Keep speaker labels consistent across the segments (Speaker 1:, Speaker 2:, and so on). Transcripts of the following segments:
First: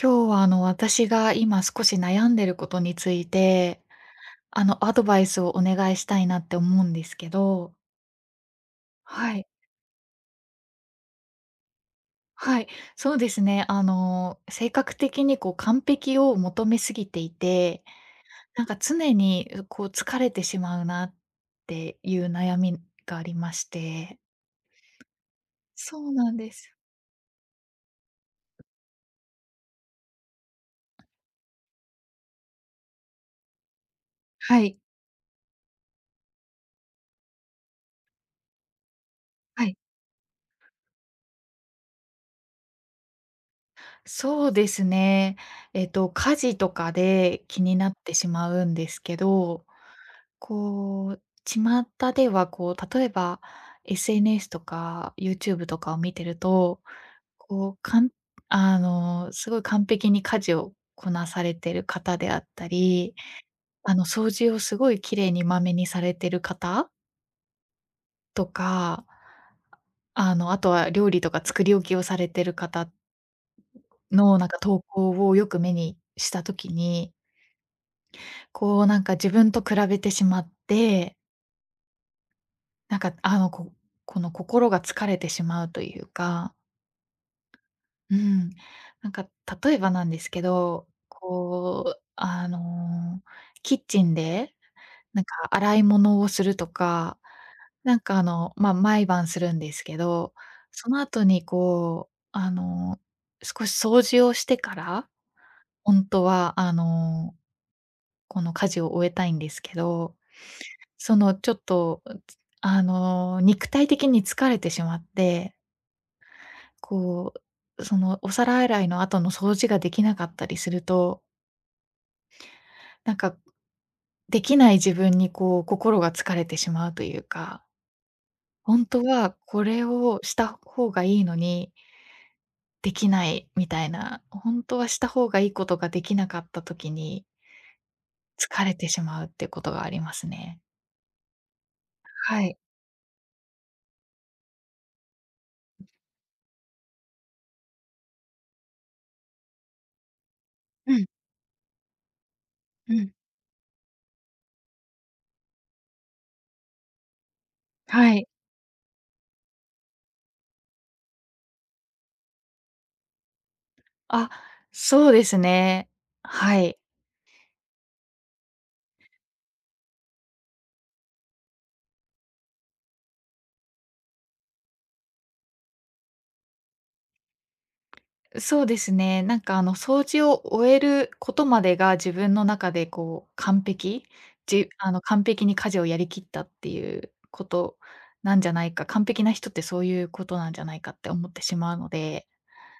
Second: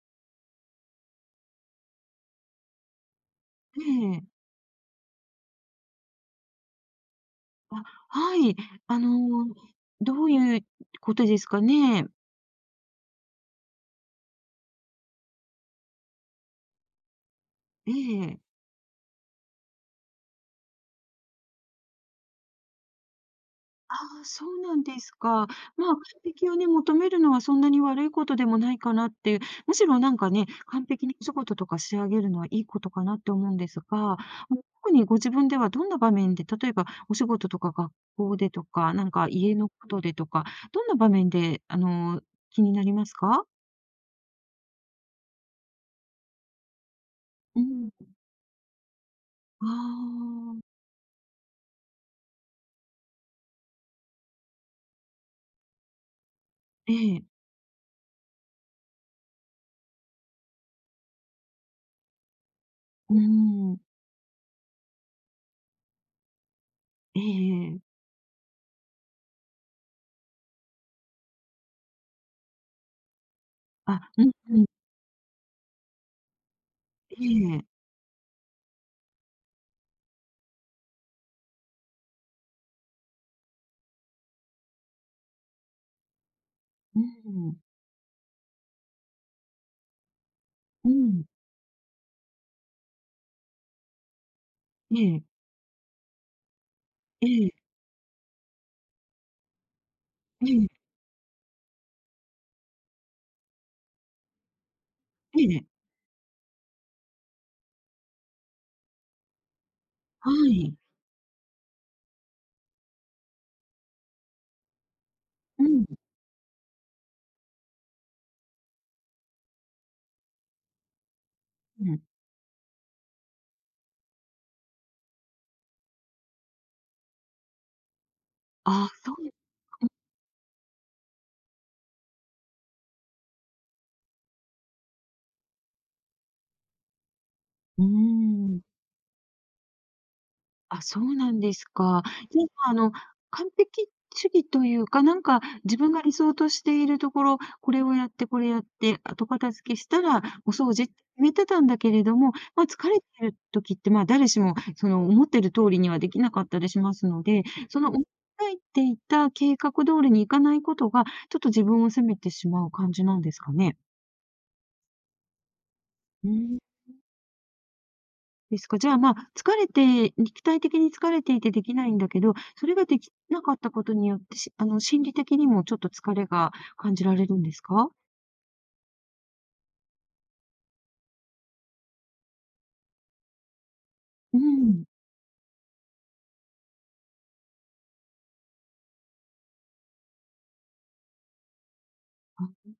Speaker 1: 今日は私が今少し悩んでることについ
Speaker 2: え
Speaker 1: て、
Speaker 2: え。
Speaker 1: アドバイスをお願いしたいなって思うんですけど。
Speaker 2: あ、はい。あ
Speaker 1: はい。
Speaker 2: の、どういうことですかね？
Speaker 1: はい。そうですね。性格的にこう完璧を求めすぎていて、
Speaker 2: ええ。
Speaker 1: なんか常にこう疲れてしまうなっていう悩みがありまし
Speaker 2: あ
Speaker 1: て。
Speaker 2: あ、そうなんですか。まあ、完
Speaker 1: そうなん
Speaker 2: 璧
Speaker 1: で
Speaker 2: をね、
Speaker 1: す。
Speaker 2: 求めるのはそんなに悪いことでもないかなっていう、むしろなんかね、完璧にお仕事とか仕上げるのはいいことかなって思うんですが、
Speaker 1: はい。
Speaker 2: 特にご自分ではどんな場面で、例えばお仕事とか学校でとか、なんか家
Speaker 1: は
Speaker 2: の
Speaker 1: い。
Speaker 2: ことでとか、どんな場面で、気になりますか？
Speaker 1: そうですね。家事とかで
Speaker 2: う
Speaker 1: 気にな
Speaker 2: ん。
Speaker 1: ってしまうんですけど、
Speaker 2: ああ、
Speaker 1: こう、巷では、こう、例えば SNS とか YouTube とかを見てると、
Speaker 2: ええ。
Speaker 1: こう、かんあの、すごい完璧に家事をこなされてる方であったり、
Speaker 2: うん。
Speaker 1: 掃除をすごい綺麗にまめにされてる方
Speaker 2: ええ
Speaker 1: とか、あとは料理とか作り置きをされてる方
Speaker 2: あ、うん
Speaker 1: の、なんか、
Speaker 2: うん。
Speaker 1: 投稿をよく目にした時に、
Speaker 2: ええ。
Speaker 1: こう、なんか、自分と比べてしまって、なんか、この心が疲れてしまうというか、
Speaker 2: うん。
Speaker 1: うん。なんか例えばなんですけど、
Speaker 2: うん。
Speaker 1: こう、キッチンで、
Speaker 2: え
Speaker 1: なんか
Speaker 2: え。
Speaker 1: 洗い物をするとか、
Speaker 2: ええ。
Speaker 1: まあ、毎晩するんですけど、
Speaker 2: ええ。
Speaker 1: その後にこう、少し掃除をしてから、
Speaker 2: ええ。
Speaker 1: 本当はこの家事を終えたいんですけど、
Speaker 2: はい。
Speaker 1: そのちょっと、肉体的に疲れてしまって、
Speaker 2: うん、
Speaker 1: こう、そのお皿洗いの後の掃除ができなかったりすると、
Speaker 2: うん。
Speaker 1: なんかできない自分にこう心が疲れてしまうというか、本
Speaker 2: あ
Speaker 1: 当
Speaker 2: そうで
Speaker 1: は
Speaker 2: す
Speaker 1: こ
Speaker 2: か。
Speaker 1: れをした方がいいのにできないみたいな、本当はした方がいいことができなかった時に
Speaker 2: ううーん。
Speaker 1: 疲れてしまうってことがありますね。
Speaker 2: あ、そうなんですか。じ
Speaker 1: は
Speaker 2: ゃ
Speaker 1: い。
Speaker 2: あ、完璧主義というか、なんか自分が理想としているところ、これをやってこれやって、後片付けしたらお掃除っ
Speaker 1: う
Speaker 2: て
Speaker 1: ん、
Speaker 2: 決めてたんだけれども、まあ、疲
Speaker 1: う
Speaker 2: れて
Speaker 1: ん。
Speaker 2: る時って、まあ、誰しもその思ってる通りにはできなかったりしますので、その思い
Speaker 1: はい。
Speaker 2: 描いていた計画通りにいかないことが、ちょっと自分を責めてしまう感じなんですかね？
Speaker 1: あ、そうですね。
Speaker 2: う
Speaker 1: は
Speaker 2: ん。
Speaker 1: い。
Speaker 2: ですか。じゃあ、まあ、疲れて肉体的に疲れていてできないんだけど、それができなかったことによって、しあの、心理的にもちょっと疲れが感じられるんですか？
Speaker 1: そうですね。掃除を終えることまでが自分の中でこう完璧、
Speaker 2: う
Speaker 1: じ
Speaker 2: ん。
Speaker 1: あの完璧に家事をやりきったっていうことなんじゃないか、完璧な人ってそういうことなんじゃないかって思ってしまうので、
Speaker 2: あ、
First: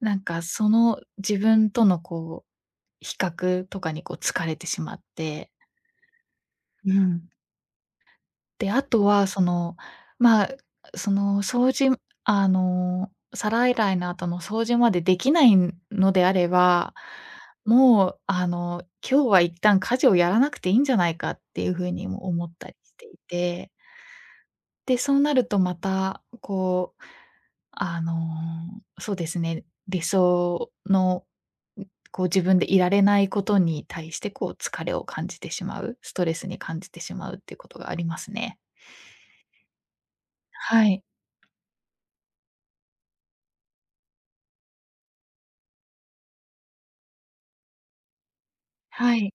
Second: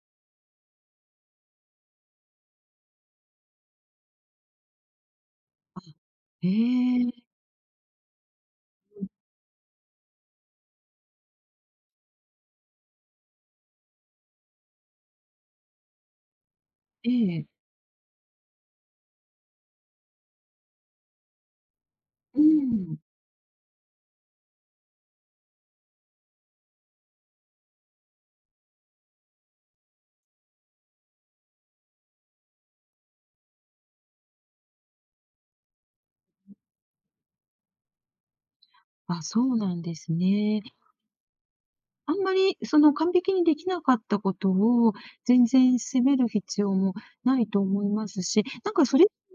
Speaker 1: なんかその自分とのこう比較とかにこう疲れてしまって、
Speaker 2: え
Speaker 1: う
Speaker 2: え。
Speaker 1: ん。で、あとはその、まあ、その掃除あの、皿洗いの後の掃除までできないのであれば、
Speaker 2: ええ。
Speaker 1: もう今日は一旦家事をやらなくていいんじゃないかっていう風にも
Speaker 2: う
Speaker 1: 思ったりし
Speaker 2: ん。
Speaker 1: ていて、で、そうなるとまたこう、あの、そうですね、理想の、こう自分でいられないことに対してこう疲れを感じてしまう、ストレスに感じてしまうっていうことがありますね。
Speaker 2: あ、そうなんですね。
Speaker 1: はい。
Speaker 2: あんまり、その、完璧にできなかったことを全然責める必要もないと思いますし、なんかそれ
Speaker 1: はい。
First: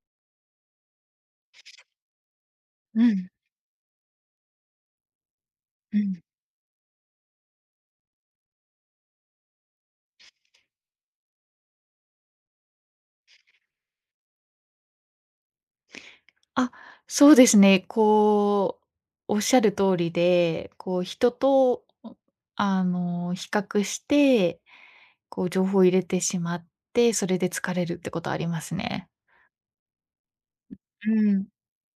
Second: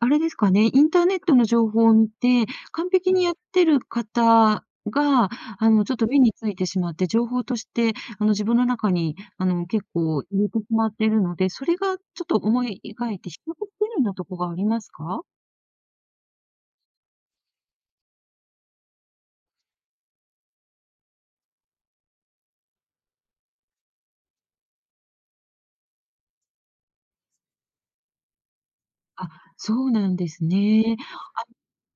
Speaker 2: あれですかね、インターネットの情報を見て、完
Speaker 1: う
Speaker 2: 璧に
Speaker 1: ん、
Speaker 2: やってる方が、ちょっ
Speaker 1: う
Speaker 2: と目
Speaker 1: ん。
Speaker 2: についてしまって、情報として、自分の中に、結構入れてしまっているので、それがちょっと思い描いて比較してるようなとこがありますか？
Speaker 1: あ、そうですね。こう、おっしゃる通りで、こう、人と、比較して、こう、情報を入れてしまって、それで疲れるってことありますね。
Speaker 2: あ、そうなんですね。
Speaker 1: うん。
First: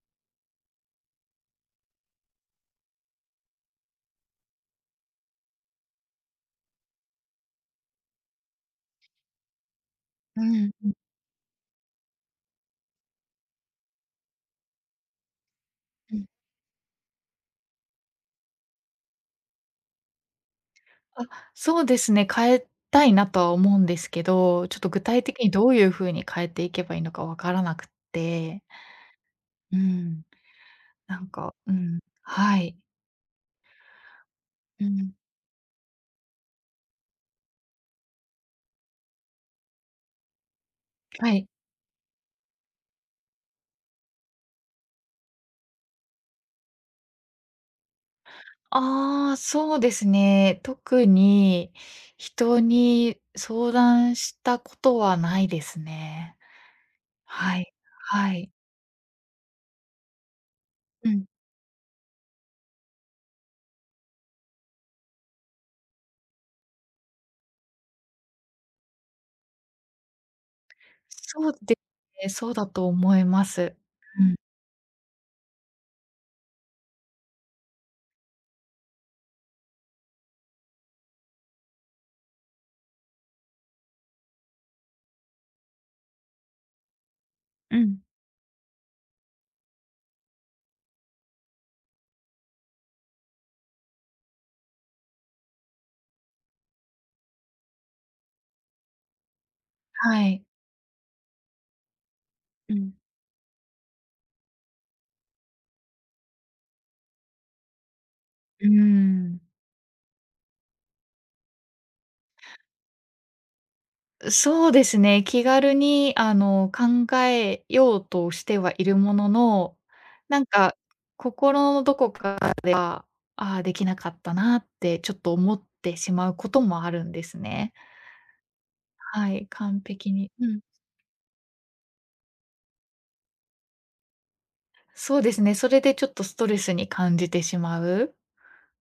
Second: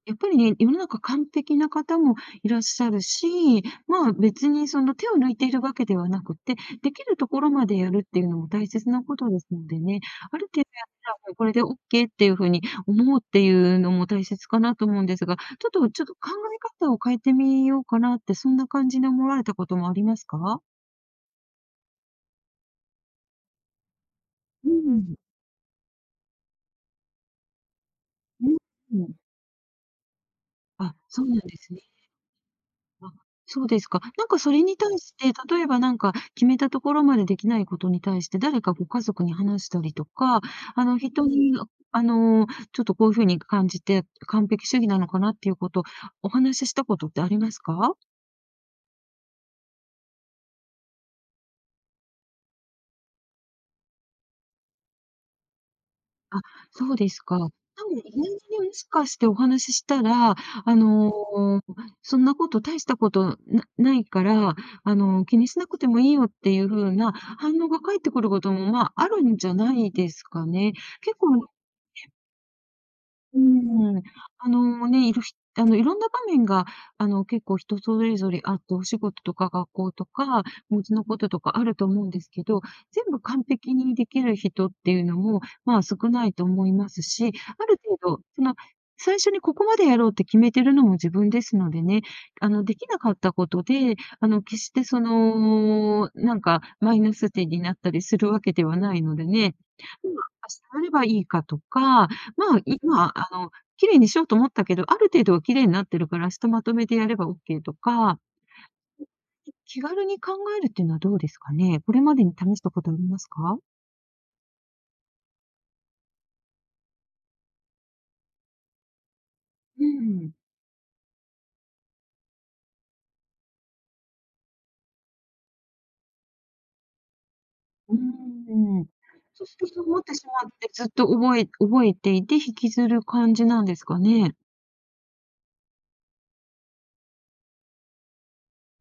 Speaker 2: やっぱりね、世の中完璧な方もいらっしゃるし、まあ、別にその手を抜いているわけではなくて、できるところまでやるっていうのも大切なことですのでね、あ
Speaker 1: う
Speaker 2: る程度や
Speaker 1: ん、う
Speaker 2: っ
Speaker 1: ん、
Speaker 2: たらもうこれで OK っていうふうに思うっていうのも大切かなと思うんですが、ちょっと
Speaker 1: うん。
Speaker 2: 考え方を変えてみようかなって、そんな感じで思われたこともありますか？
Speaker 1: あ、そうですね、変えたいなとは思うんですけど、
Speaker 2: う
Speaker 1: ちょっと具
Speaker 2: ん。
Speaker 1: 体的にどういう風に変えていけばいいのかわからなくっ
Speaker 2: う
Speaker 1: て。
Speaker 2: ん、うん。
Speaker 1: うん、
Speaker 2: あ、
Speaker 1: な
Speaker 2: そ
Speaker 1: ん
Speaker 2: うなん
Speaker 1: か、
Speaker 2: で
Speaker 1: う
Speaker 2: すね。
Speaker 1: ん、はい。
Speaker 2: あ、そうですか。なんかそれに
Speaker 1: う
Speaker 2: 対
Speaker 1: ん、
Speaker 2: して、例えばなんか決めたところまでできないことに対して、誰かご家族に話したりとか、あの人
Speaker 1: はい。
Speaker 2: に、あの、ちょっとこういうふうに感じて、完璧主義なのかなっていうこと、お話ししたことってありますか？
Speaker 1: ああ、そうですね。特に人に相談したことはないですね。
Speaker 2: あ、そうですか。多
Speaker 1: はい。
Speaker 2: 分イベント
Speaker 1: はい。
Speaker 2: でもしかしてお話ししたら、あ
Speaker 1: う
Speaker 2: の、
Speaker 1: ん。
Speaker 2: そんなこと大したことなないから、気にしなくてもいいよっていう風な反応が返ってくることも、まあ、あるんじゃないですかね。結構
Speaker 1: そうですね、そうだと思い
Speaker 2: う
Speaker 1: ます。
Speaker 2: ーん、
Speaker 1: うん。
Speaker 2: あのね、いろひあの、いろんな場面が、結構人それぞれあって、お仕事とか学校とか、お家のこととかあると思うんですけど、全部完璧にできる人っていうのも、まあ、少ないと思いますし、あ
Speaker 1: う
Speaker 2: る
Speaker 1: ん。
Speaker 2: 程度、その、最初にここまでやろうって決めてるのも自分ですのでね、できなかったことで、決してその、なんかマイナス点になったりするわけではないのでね、今、あ、
Speaker 1: はい。
Speaker 2: あればいいかとか、まあ、
Speaker 1: うん。
Speaker 2: 今、綺麗にしようと思ったけど、ある程度は綺麗になってるから、ひとまとめでやればオッケーとか、
Speaker 1: うーん。
Speaker 2: 気軽に考えるっていうのはどうですかね？これまでに試したことありますか？
Speaker 1: そうですね、気軽に考えようとしてはいるものの、
Speaker 2: うん、
Speaker 1: なんか心のどこかでは、ああ、できなかったなってちょっと思ってしまうこともあるんですね。
Speaker 2: うーん。
Speaker 1: は
Speaker 2: そ
Speaker 1: い、
Speaker 2: うすると
Speaker 1: 完
Speaker 2: そう思っ
Speaker 1: 璧
Speaker 2: てし
Speaker 1: に。う
Speaker 2: まっ
Speaker 1: ん。
Speaker 2: て、ずっと覚えていて、引きずる感じなんですかね？
Speaker 1: そうですね、それでちょっとストレスに感じてしまうっ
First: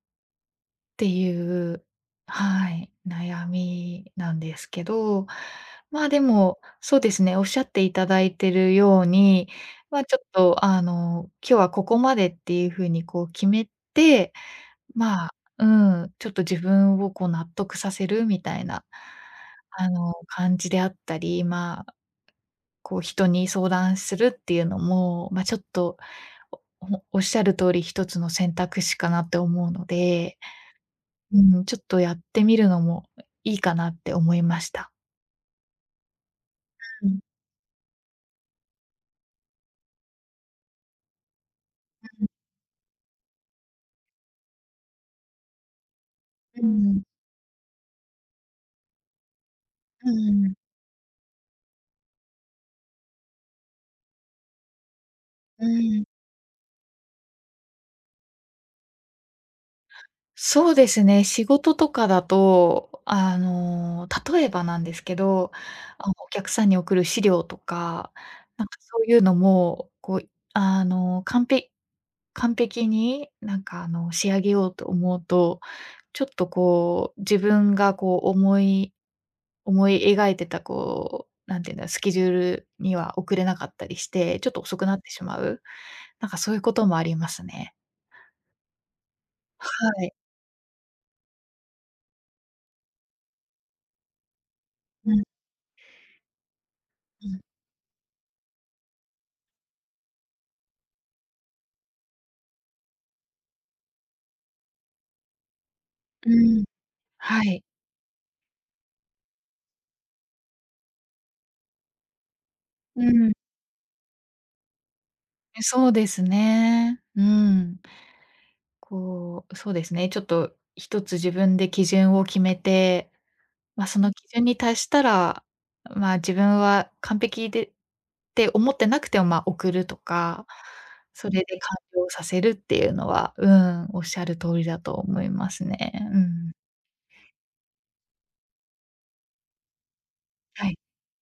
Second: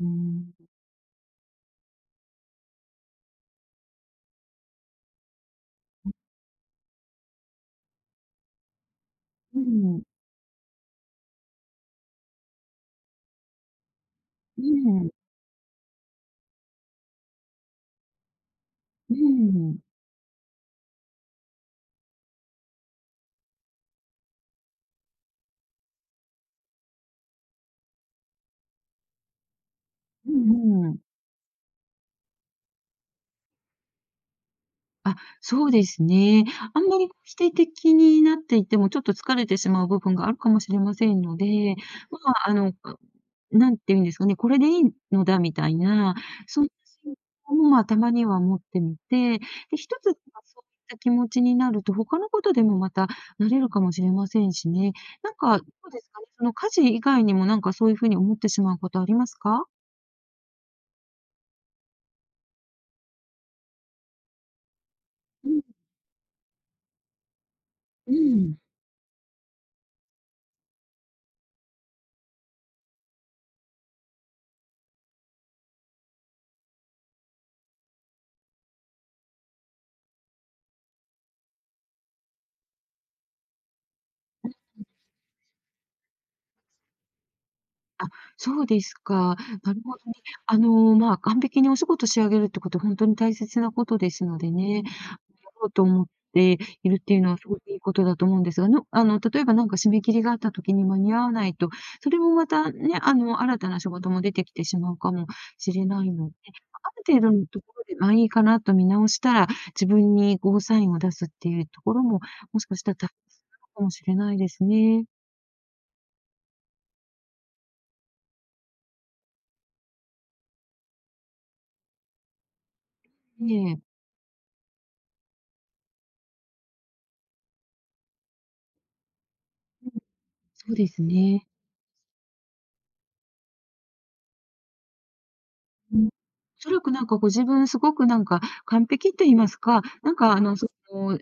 Speaker 2: うーん。
Speaker 1: ていう、はい、悩みなんですけど、まあ、でも、そうですね、おっしゃっていただいてるように、
Speaker 2: う
Speaker 1: ま
Speaker 2: ん、
Speaker 1: あ、ちょっと、今日はここまでっていうふうにこう決めて、
Speaker 2: うん、うん、
Speaker 1: まあ、うん、ちょっと自分をこう納得させるみたいな、感じであったり、まあ、こう人に相談するっていうのも、ま、ちょっとおっしゃる通り、一つの選択肢かなって思うの
Speaker 2: う
Speaker 1: で、
Speaker 2: ん、うん。
Speaker 1: うん、ちょっとやってみるのもいいかなって思いました。
Speaker 2: あ、そうですね。あんま
Speaker 1: う
Speaker 2: り
Speaker 1: ん。
Speaker 2: 否定的になっていても、ちょっと疲れてしまう部分があるかもしれませんので、まあ、なんて言うんですかね、これでいいのだみたいな、
Speaker 1: う
Speaker 2: そんな
Speaker 1: ん、うん、
Speaker 2: 心配も、まあ、たまには持ってみて、で、一
Speaker 1: う
Speaker 2: つ、そういっ
Speaker 1: ん、うん、
Speaker 2: た気持ちになると、他のことでもまたなれるかもしれませんしね。なんか、どうですかね、その家事以外にもなんかそういうふうに思ってしまうことありますか？
Speaker 1: そうですね、仕事とかだと、例えばなんですけ
Speaker 2: う
Speaker 1: ど、
Speaker 2: ん
Speaker 1: お客さんに送る資料とか、
Speaker 2: うん
Speaker 1: なんかそういうのも、こう、完璧に仕上げようと思うとちょっとこう、自分がこう思い描いてたこう、なんていうんだ、スケジュールには遅れなかったりして、ちょっと遅くなってしまう、なんかそういうこともありますね。
Speaker 2: そうですか。
Speaker 1: は
Speaker 2: なるほど
Speaker 1: い。
Speaker 2: ね。まあ、完璧にお仕事仕上げるってこと、ほんとに大切なことですのでね、や
Speaker 1: うん、
Speaker 2: ろうと思っているっていう
Speaker 1: う
Speaker 2: のは
Speaker 1: ん、
Speaker 2: すごくいいことだと思うんですが、のあの、例えばなんか締め切りがあった時に間に合わないと、それもまたね、新たな仕事も出てきてしまうかもしれないの
Speaker 1: う
Speaker 2: で、
Speaker 1: ん。
Speaker 2: まある程度
Speaker 1: は
Speaker 2: のと
Speaker 1: い。
Speaker 2: ころで、まあ、いいかなと見直したら、自分にゴーサインを出すっていうところも、もしかしたら
Speaker 1: う
Speaker 2: 大切
Speaker 1: ん。
Speaker 2: なのかもしれないですね。
Speaker 1: そうですね。うん。こう、そうですね、ちょっと一つ自分で基準を決めて、
Speaker 2: ええ、
Speaker 1: まあ、その基準に達したら、まあ、自分は完璧でって思ってなくても、まあ、送るとか、
Speaker 2: そうです
Speaker 1: それ
Speaker 2: ね。
Speaker 1: で完了させるっていうのは、うん、おっしゃる通りだと思います
Speaker 2: うん、
Speaker 1: ね。
Speaker 2: お
Speaker 1: うん。
Speaker 2: そらくなんかご自分すごくなんか完璧と言いますか、なんか
Speaker 1: はい。
Speaker 2: の、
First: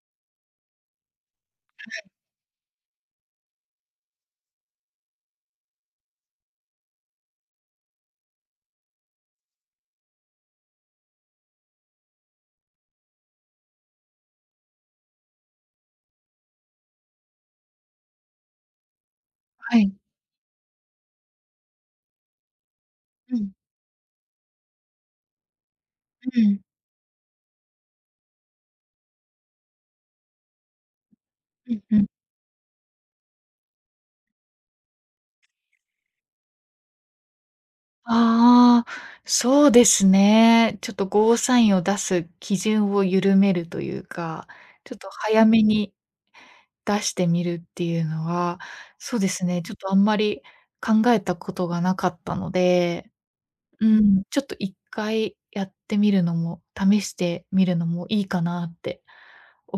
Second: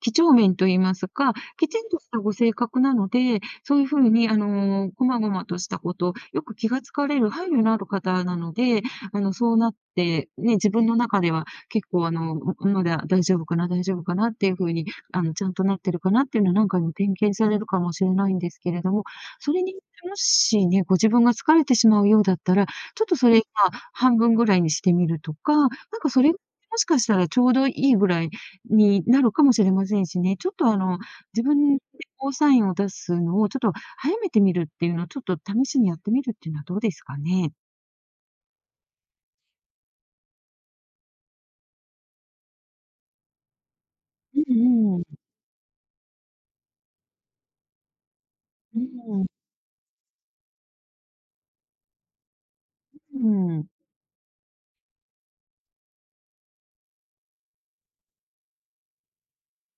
Speaker 2: 几帳面と言いますか、きちんとしたご性格なので、そういうふうにこまごまとしたこと、よく気がつかれる配慮のある方なので、そうなって、ね、自分の中では結構まだ大丈夫かな大丈夫かなっていうふうに、ちゃんとなってるかなっていうのはなんか今点検されるかもしれないんですけれども、それに
Speaker 1: は
Speaker 2: も
Speaker 1: い。
Speaker 2: しね、ご自分が疲れてしまうようだったら、ちょっとそ
Speaker 1: う
Speaker 2: れ今
Speaker 1: ん、
Speaker 2: 半分ぐらいにしてみるとか、なんかそれ、も
Speaker 1: うん、
Speaker 2: しかしたらちょうどいいぐらいになるかもしれませんしね、ちょっと自
Speaker 1: う
Speaker 2: 分で
Speaker 1: んうん。
Speaker 2: コールサインを出すのをちょっと早めてみるっていうのをちょっと試しにやってみるっていうのはどうですかね？
Speaker 1: ああ、そうですね。ちょっとゴーサインを出す基準を緩めるという
Speaker 2: う
Speaker 1: か、ちょ
Speaker 2: ん
Speaker 1: っ
Speaker 2: うん。
Speaker 1: と早めに出してみるっていうのは、
Speaker 2: う
Speaker 1: そう
Speaker 2: ん。
Speaker 1: ですね、ちょっとあんまり考えたことがなかったので、
Speaker 2: うん。
Speaker 1: うん、ちょっと一回やってみるのも、試してみるのもいいかなって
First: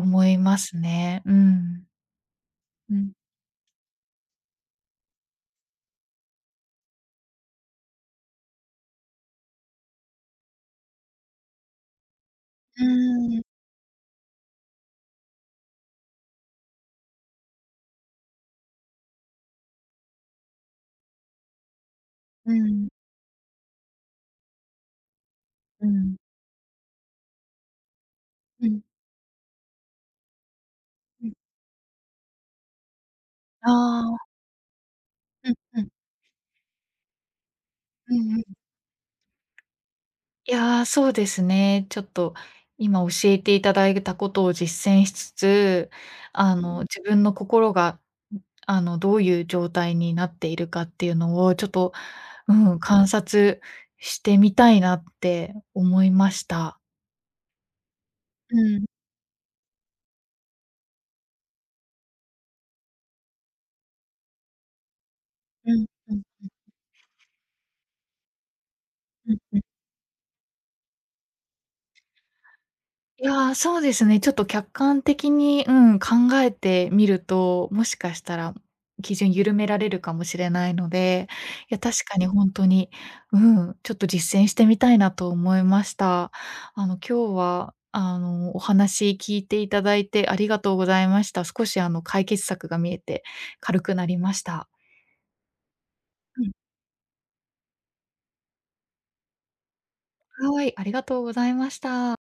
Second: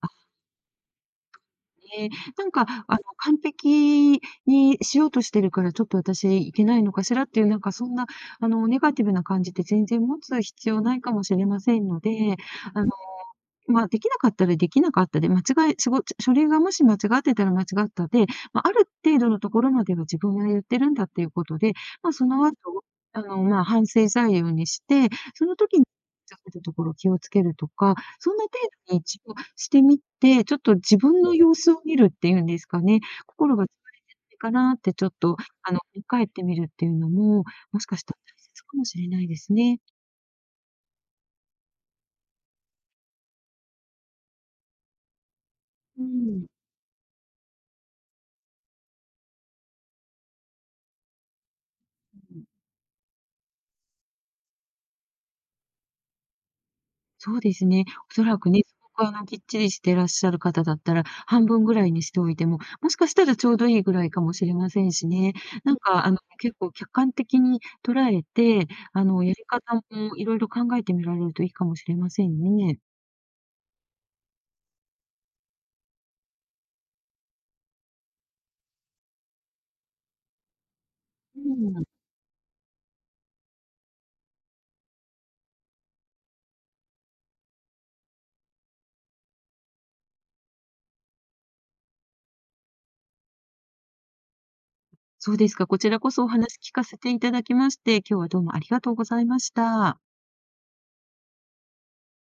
Speaker 2: あ、
Speaker 1: いますね。うん。
Speaker 2: ね、なんか
Speaker 1: うん。
Speaker 2: 完璧にしようとしてるからちょっと私いけないのかしらっていう、なんかそんなネガティブな感じって全然持つ必要ないかもしれませんので、
Speaker 1: う
Speaker 2: あ
Speaker 1: ーん、
Speaker 2: まあ、できなかったらできなかったで、間違いしご書類がもし間違ってたら間違ったで、まあ、ある程度のところまでは自分がやってるんだっていうことで、まあ、その
Speaker 1: う
Speaker 2: 後、
Speaker 1: ん、
Speaker 2: まあ、反省材料にして、その時に
Speaker 1: うん、
Speaker 2: ちょっとところ気をつけるとか、そんな程
Speaker 1: うん、
Speaker 2: 度に一応してみて、ちょっと自分
Speaker 1: うん。
Speaker 2: の様子を見るっていうんですかね、心が疲れ
Speaker 1: ああ、
Speaker 2: てるかなってちょっと、
Speaker 1: うんうん、
Speaker 2: 振り返ってみるっていうのも、もしかした
Speaker 1: う
Speaker 2: ら
Speaker 1: んう
Speaker 2: 大
Speaker 1: ん。
Speaker 2: 切かもしれないですね。
Speaker 1: いやー、そうですね。ちょっと今教えていただいたことを実践しつつ、
Speaker 2: うん。
Speaker 1: 自分の心が、どういう状態になっているかっていうのをちょっと、うん、観察してみたいなって思いました。
Speaker 2: そうですね。おそらく
Speaker 1: う
Speaker 2: ね、す
Speaker 1: ん、
Speaker 2: ごくきっちりしてらっしゃる方だったら、半分ぐらいにしておいても、もしかしたらちょうどいいぐらいかもしれませんしね。
Speaker 1: う
Speaker 2: なん
Speaker 1: ん、
Speaker 2: か
Speaker 1: うん、
Speaker 2: 結構客観的に捉えて、
Speaker 1: う
Speaker 2: やり
Speaker 1: ん。
Speaker 2: 方もいろいろ考えてみられるといいかもしれませんね。
Speaker 1: いやー、そうですね。ちょっと客観的に、うん、考えてみると、もしかしたら基準緩められるかもしれないので、
Speaker 2: う
Speaker 1: いや、
Speaker 2: ん。
Speaker 1: 確かに本当に、うん、ちょっと実践してみたいなと思いました。今日は、お話聞いていただいてありがとうございました。少し、解決策が見えて軽くなりました。
Speaker 2: そうですか。こちらこそお
Speaker 1: う
Speaker 2: 話聞かせていただきまして、今日はどうもありがとうございました。
Speaker 1: ん、はい、ありがとうございました。